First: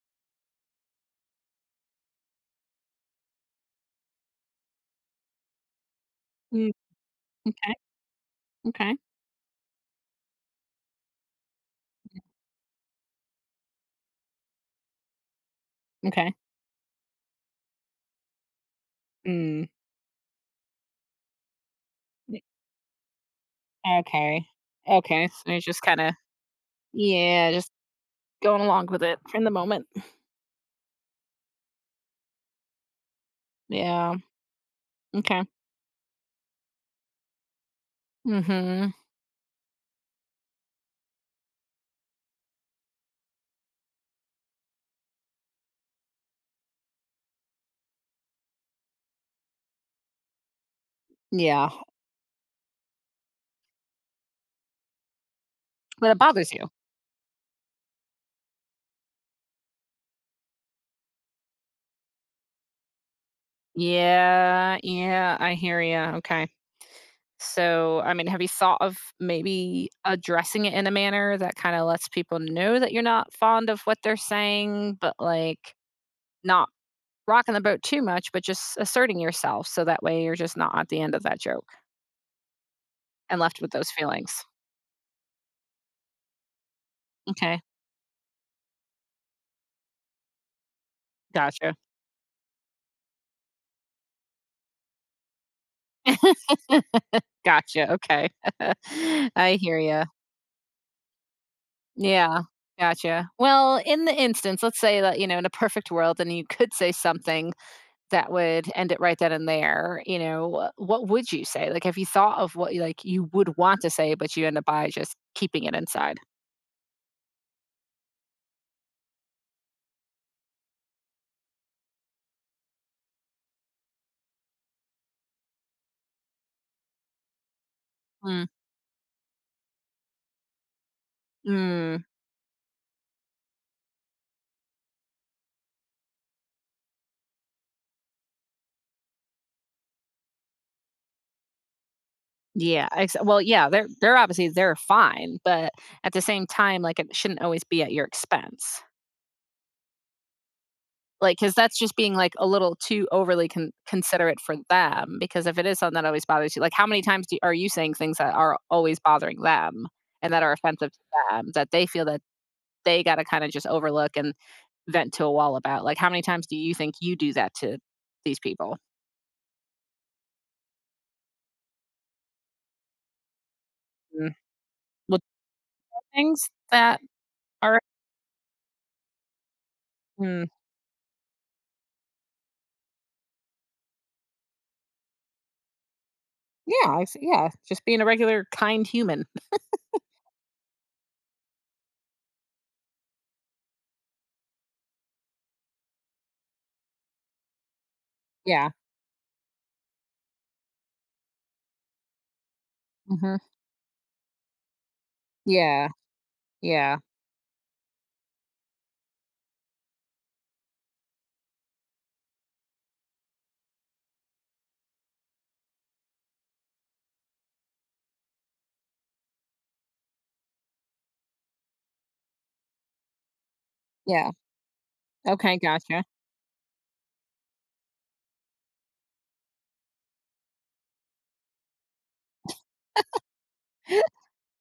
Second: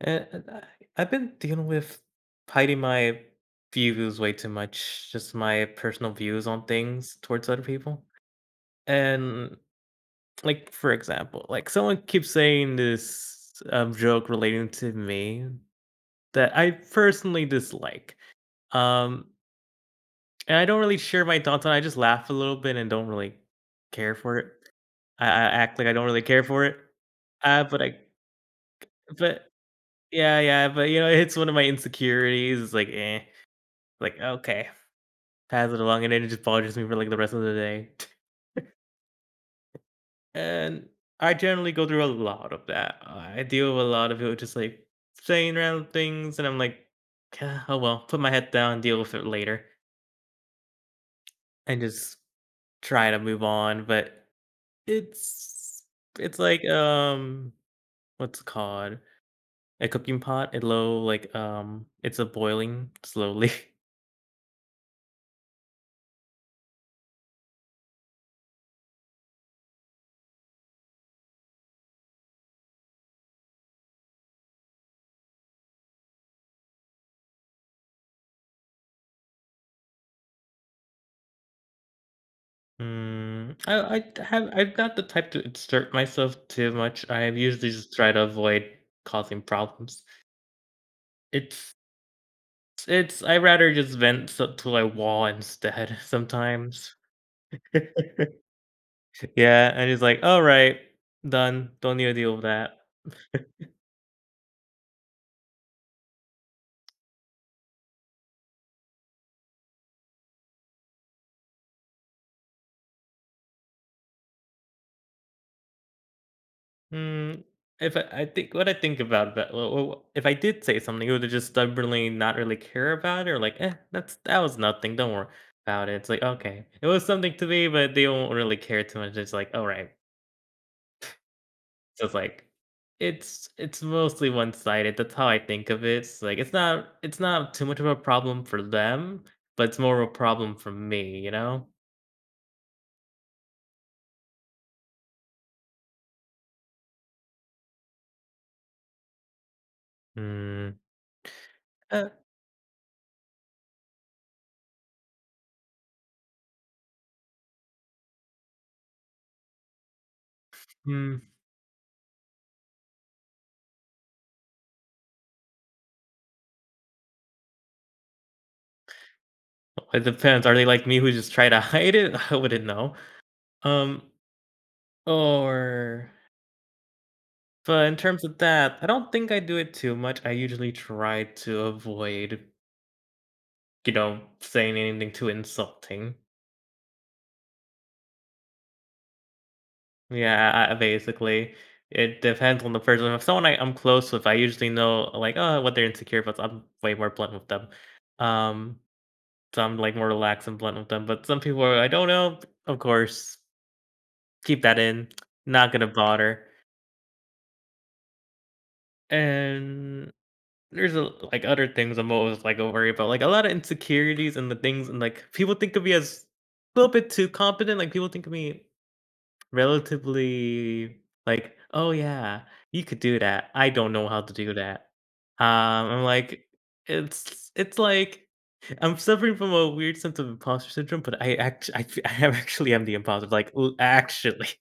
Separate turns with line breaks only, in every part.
And I've been dealing with hiding my views way too much, just my personal views on
Mm,
things towards other
okay,
people.
okay,
And like for example, like someone keeps saying this joke relating to me
okay.
that I personally dislike. Um,
Mm,
and I don't really share my thoughts on it. I just laugh a
y
little bit and don't really care for
okay,
it. I,
okay,
I
so you're
act
just
like I don't
kinda
really care for it.
yeah,
Uh,
just
but I,
going along with it
but
in the moment.
yeah, yeah, but it's one of my insecurities. It's like, eh.
Yeah,
Like, "Okay."
okay.
Pass it along, and then it just bothers me for, like, the rest of the day.
Mhm,
And I generally go through a lot of that. I deal with a lot of people just, like, saying random things, and I'm like, "Ah, "Oh, well." Put my head down, deal with it later,
yeah,
and just try to move on, but it's
but it
it's
bothers
like,
you.
what's it called? A cooking pot, it low like, it's a boiling slowly.
Yeah, yeah, I hear you. Okay. So, I mean, have you thought of maybe addressing it in a manner that kinda lets people know that you're not fond of what they're saying, but, like, not rocking the boat too much, but just asserting yourself so that way you're just not at the end of that joke? And
Mm,
left with those
I I
feelings.
have I'm not the type to exert myself too much. I
Okay,
usually just try to avoid causing problems.
gotcha.
It's it's I rather just vent so to a wall instead sometimes.
Gotcha, okay. I
Yeah,
hear
and it's
you.
like, "All right, done. Don't need to deal
Yeah,
with that."
gotcha. Well, in the instance, let's say that, you know, in a perfect world, then you could say something that would end it right then and there, you know, what would you say? Like, have you thought of what, like, you would want to say, but you end up by just keeping it inside?
Mm, if I think what I think about that, if I did say something, I would've just stubbornly not really care about it or like, "Eh, that was nothing, don't worry about it." It's like, "Okay, it was something to me," but they won't
Mm,
really care too much, it's like, "Alright."
mm,
So it's like it's mostly one-sided, that's how I think of it, it's like, it's not too much of a problem for them, but it's more of a problem for me, you know?
yeah, ex well, yeah, they're obviously they're fine, but at the same time, like, it shouldn't always be at your expense.
Hmm.
Like, because that's just
uh,
being, like, a little too overly considerate for them, because if it is something that always bothers you, like, how many times do are you saying things that are always bothering them and that are offensive to
mm,
them, that they feel that they gotta kinda just overlook and vent to a wall about? Like, how many times do you think you do that to these people?
it depends, are they like me who just try to hide it? I wouldn't know, um
Mm, with
Or
things that are
but in terms of that, I don't think I do it too much. I
mm,
usually try to avoid, you know, saying anything too insulting.
yeah, I see yeah, just being a regular kind human.
Yeah, I, basically, it depends on the person. If someone I'm close with, I usually know like, oh, what they're insecure about. So I'm way more blunt with them.
Yeah.
Um, so I'm like more relaxed and blunt with them. But some people are, I don't know. Of
Mhm.
course, keep that in. Not gonna
Yeah,
bother.
yeah,
And There's a like, Other things I'm always, like, worried about, like, a lot of insecurities and the things and, like, people think of me as a little bit too competent, like, people think of me relatively, like, "Oh, yeah, you could do that. I don't know how
yeah.
to do that." Um,
Okay, gotcha.
I'm like, it's like I'm suffering from a weird sense of imposter syndrome, but I act I fe- I am actually am the imposter, like, l actually.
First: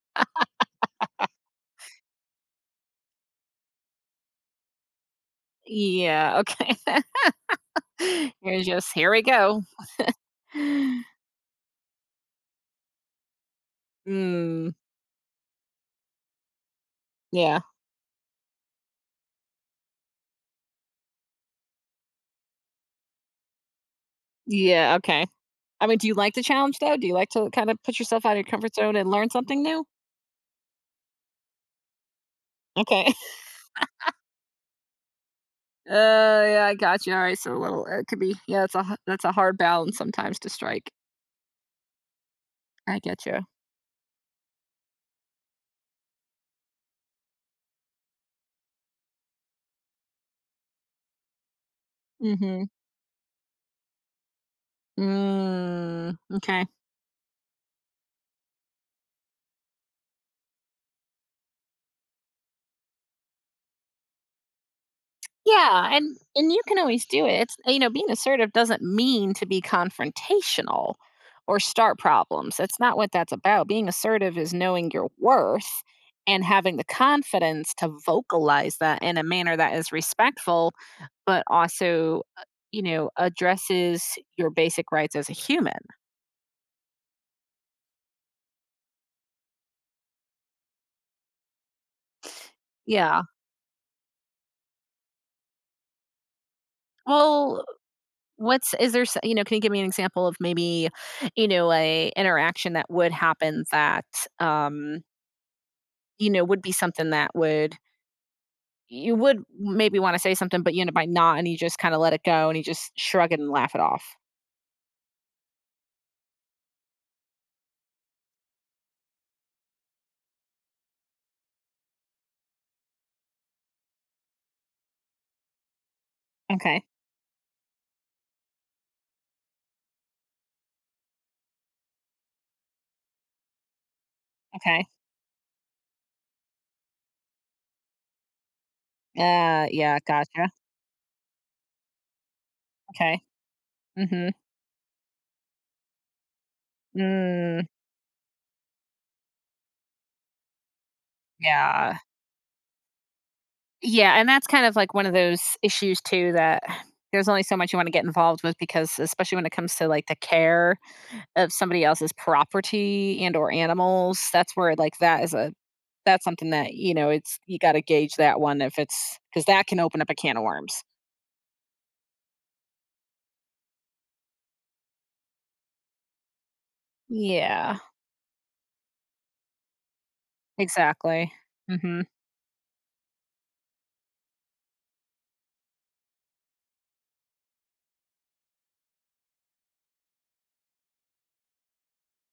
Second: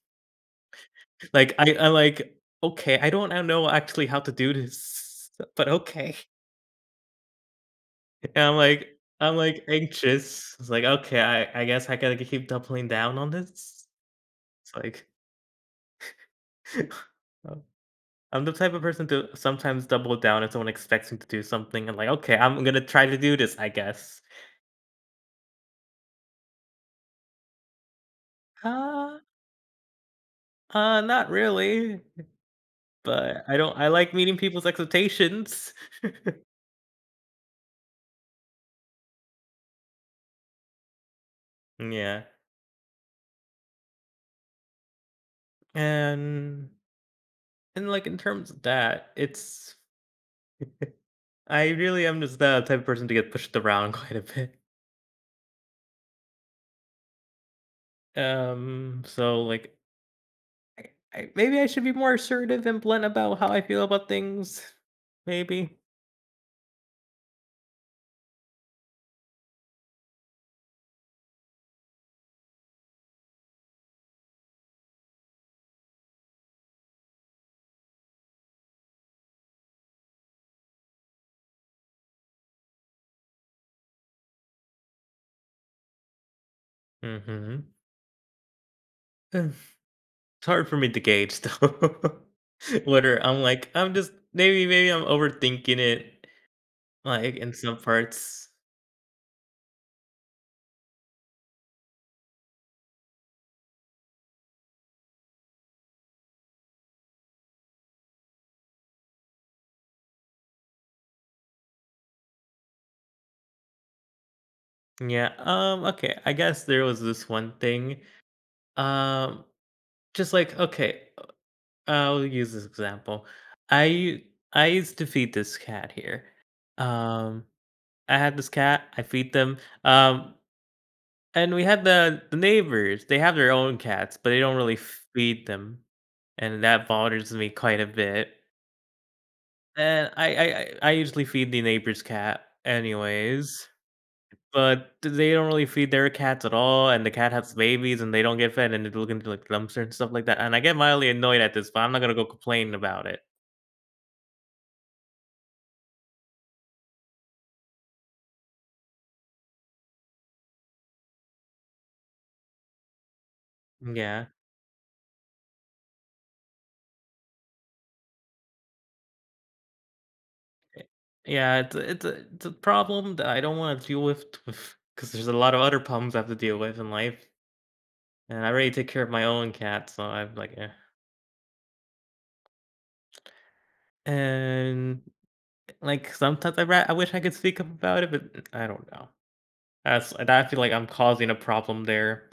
Like, I'm like, "Okay, I don't I know actually how to do this, but okay."
Yeah, okay.
And I'm
You're just,
like
"Here we
I'm
go."
like anxious. It's like, "Okay, I guess I gotta keep doubling down on this?"
Mm,
It's like,
yeah.
um, I'm the type of person to sometimes double down if someone expects me to do something. I'm like, "Okay, I'm gonna try to do this, I guess."
Yeah, okay. I mean, do you like the challenge, though? Do you like to kinda put yourself out of your comfort zone and
"Uh,
learn something new?
Not really,
Okay.
but I don't I like meeting people's expectations."
Yeah, I got you. Alright, so a little it could be yeah, it's that's a hard balance sometimes to strike.
Mm, yeah,
I get you.
and and like, in terms of that, it's I really am just the
Mhm.
type of person to get pushed around quite a bit.
Mm, m'kay.
So, like I I maybe I should be more assertive and blunt about how I feel about things. Maybe.
Yeah, and you can always do it. It's you know, being assertive doesn't mean to be confrontational or start problems. That's not what that's about. Being assertive is knowing your worth and having the confidence to vocalize that in a manner that is respectful but also you know addresses your basic rights as a human
Mhm. It's hard for me to gauge though.
yeah
Whether I'm like, I'm just maybe I'm overthinking it like in
well
some parts.
what's is there you know can you give me an example of maybe you know a interaction that would happen that um You know, would be something that would you would maybe wanna say something, but you end up by not, and you just kinda let it go, and you just shrug it and laugh it off.
Yeah. Okay. I guess there was this one thing. Um, just like, okay, I'll use this example. I I used to feed this cat here.
Okay,
Um, I had this cat, I feed them. Um, And we had the neighbors, they have their own cats, but they don't really
okay.
feed them, and that bothers me quite a bit.
Yeah,
And I I
gotcha.
I I usually feed the neighbor's cat
Okay.
anyways,
Mm. Mhm.
but they don't really feed their cats at all, and the cat has
Mm,
babies, and they don't get fed, and they look into, like, dumpster and stuff like that, and I get mildly annoyed at this, but I'm
yeah.
not gonna go complain about it.
Yeah, and that's kind of like one of those issues too that there's only so much you wanna get involved with because especially when it comes to, like, the care of somebody else's property and or
Yeah.
animals, that's where, like, that is a that's something that, you know, it's you gotta gauge that one if it's because that can open up a can of worms.
Yeah, it's a problem that I don't wanna deal with, because there's a lot of other problems I have to deal with in life,
Yeah,
and I already take care of my own cat, so I'm like, "Eh."
exactly. Mhm.
And, like, sometimes I wish I could speak up about it, but I don't know. That's and I feel like I'm causing a problem there.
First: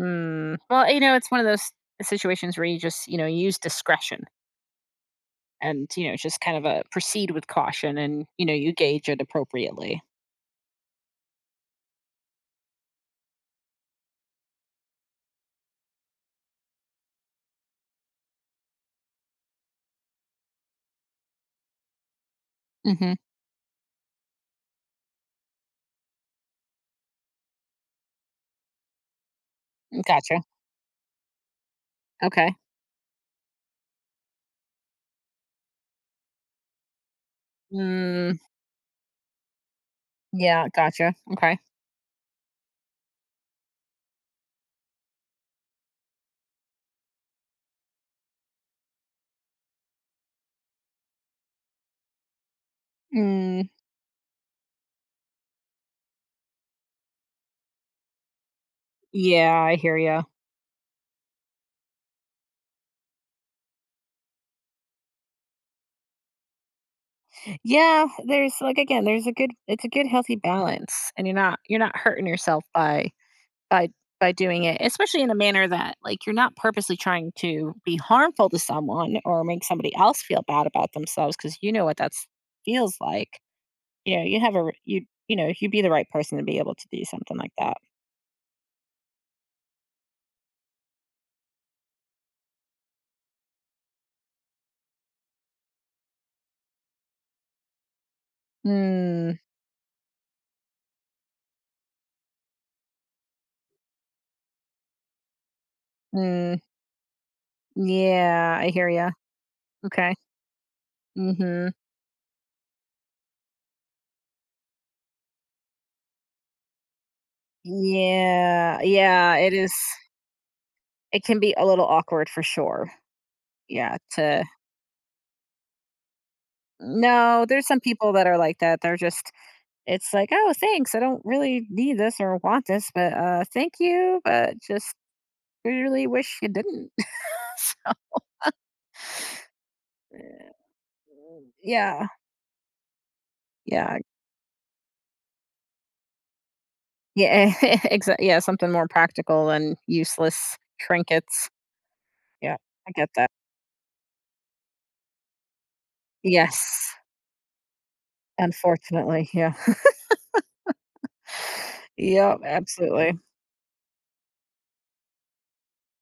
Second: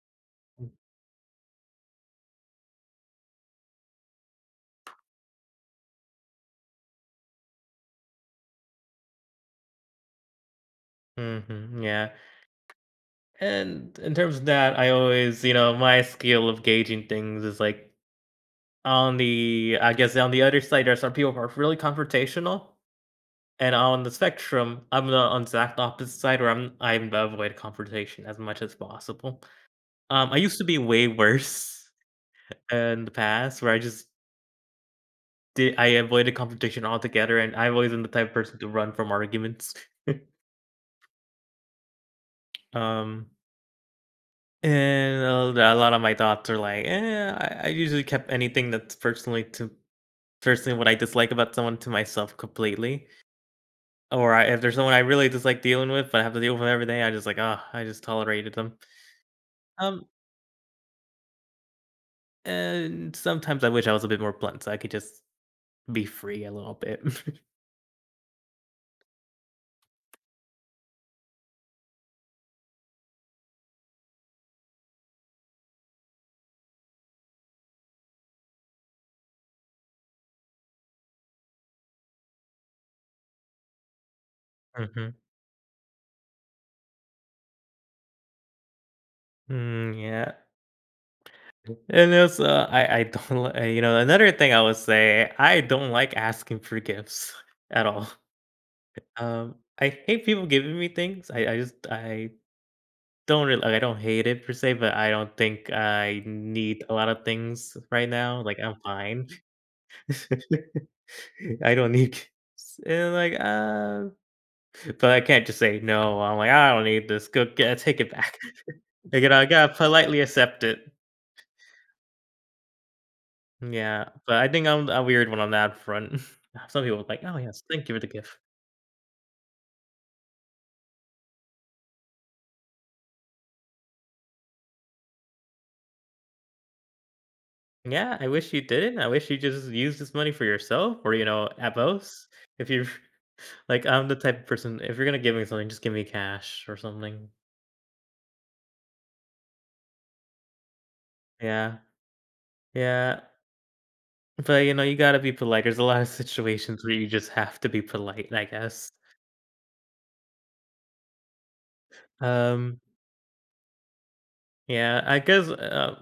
Mm. Well, you know, it's one of those situations where you just, you know, use discretion and, you know, just kind of a proceed with caution and, you know, you gauge it appropriately.
Mhm, yeah. And in terms of that, I always you know, my skill of gauging things is, like, on the I guess on the other side, there's some people who are really confrontational,
Mhm.
and on the spectrum, I'm the on the exact opposite side where I avoid confrontation as much as possible. I
Gotcha.
used to be way worse
Okay.
in the past where I just Did I avoided confrontation altogether, and I've always been the type of
Mm,
person to run from arguments.
yeah, gotcha. Okay.
Um, and a lot of my thoughts are like, eh, I usually kept anything that's personally what I dislike about someone to myself completely.
Mm,
Or I if there's someone I really dislike dealing with, but I have to deal with 'em every day, I just like, ah, I just tolerated them.
yeah, I hear
Um,
you.
and sometimes I wish I was a bit more blunt so I could just be free a little bit.
Yeah, there's like again, there's a good it's a good healthy balance and you're not hurting yourself by by by doing it, especially in a manner that like you're not purposely trying to be harmful to someone or make somebody else feel bad about themselves because you know what that feels like. You know, you have a you
Mhm.
you know you'd be the right person to be able to do something like that.
Mm, yeah. And also, I don't li you know, another thing I would say, I don't like asking for gifts at all.
Mm,
I hate people giving me things. I just I don't really like, I don't hate it per se, but I don't think I
mm,
need a lot of things right now.
yeah,
Like,
I
I'm
hear you.
fine.
Okay. Mm-hmm.
I don't need gifts. And, like, but I can't just say no. I'm like, "I don't need this. Go get take it back."
Yeah,
Like, you
yeah.
know, I
It is.
gotta politely accept it.
It can be a little awkward for sure. Yeah.
Yeah, but
To
I think I'm a weird one on that front. Some people are like, "Oh,
no,
yes,
there's some
thank you for the
people that are
gift."
like that. They're just It's like, "Oh, thanks. I don't really need this or want this, but, thank you, but just really wish you didn't."
Yeah, I wish you didn't. I wish you just used this money for yourself or, you know, at
Yeah,
most. If you're like,
yeah,
I'm the type of person, if you're gonna give me something, just give me cash or something.
yeah, exa yeah, something more practical than useless trinkets.
Yeah,
Yeah, I get
yeah.
that.
But, you know, you gotta be polite. There's a lot of
Yes,
situations where you just have to be polite, I guess.
unfortunately, yeah. Yep,
Um,
absolutely.
yeah, I guess, uh,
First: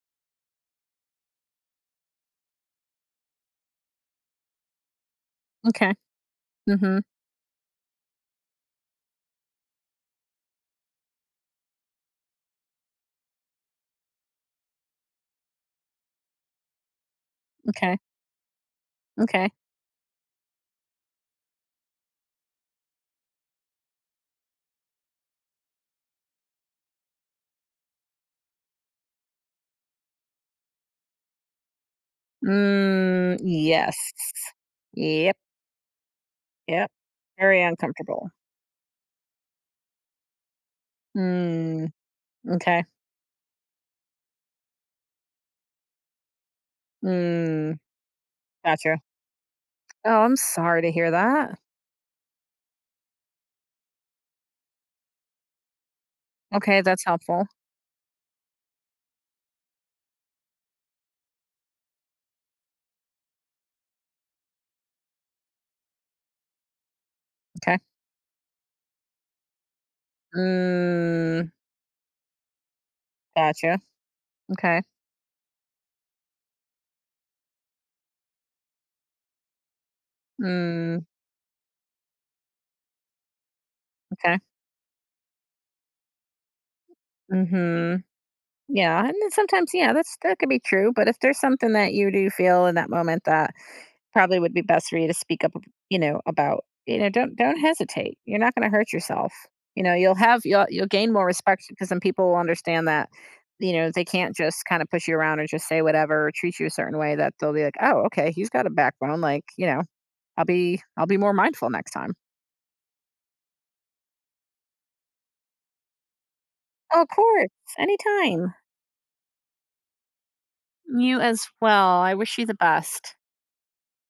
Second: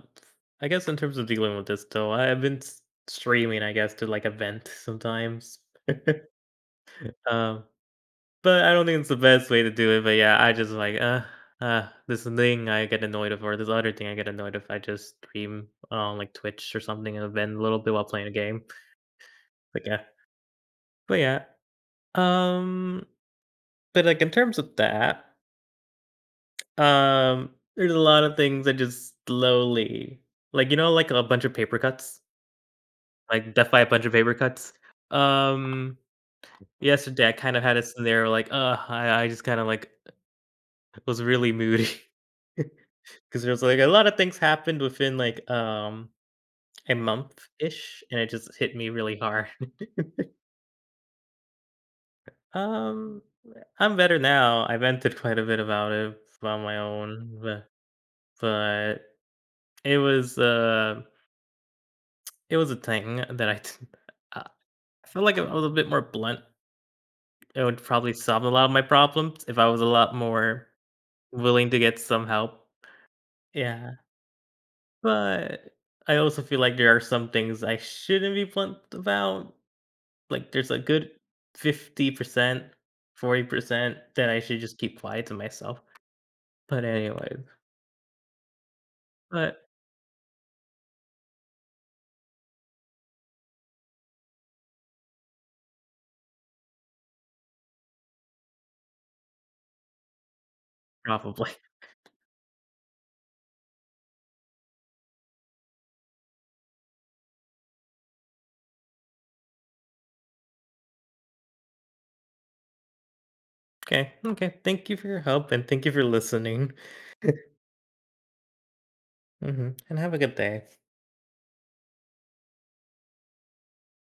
I guess in terms of dealing with this, though, I've been streaming, I guess, to like a vent sometimes.
Okay, mhm,
Um, But I don't think it's the best way to do it, but yeah, I just like, this thing I get annoyed of, or this other thing I get annoyed if I just stream on like Twitch or something and then a little bit
okay,
while playing a game.
okay.
But yeah, but yeah, um, but like in terms of that, um, there's a lot of things that just slowly, like you know, like a bunch of paper cuts,
Mm,
like death by a
yes.
bunch of paper cuts.
Yep,
Um,
yep.
Yesterday I kind
Very
of had a
uncomfortable.
scenario like, I just kind of like was really
Mm,
moody.
okay.
'Cause there's, like, a lot of things happened within, like, a
Mm,
month-ish, and it just hit me
gotcha.
really hard.
Oh, I'm sorry to hear that.
Um, I'm better now. I vented quite a bit about it on my
Okay, that's
own,
helpful.
but it was, uh, it was a thing that I did uh, I feel like if I was a bit more blunt, it
Okay.
would probably solve a lot of my problems if I was a lot more
Mm,
willing to get some help.
gotcha.
Yeah,
Okay.
but I also feel like there are some things I shouldn't be blunt about. Like, there's a
Mm,
good 50%, 40% that
okay.
I should just keep quiet to myself. But anyway,
Mm-hmm. Yeah, and then
but
sometimes, yeah, that's that could be true. But if there's something that you do feel in that moment that probably would be best for you to speak up, you know, about, you know, don't hesitate. You're not going to hurt yourself. You know, you'll gain more
probably.
respect because then people will understand that, you know, they can't just kind of push you around or just say whatever or treat you a certain way. That they'll be like, oh, okay, he's got a backbone. Like, you know I'll be more mindful next time.
Okay, okay, thank you for your help, and thank you for listening.
Of course, anytime.
Mhm, and have a good day.
You as well. I wish you the best.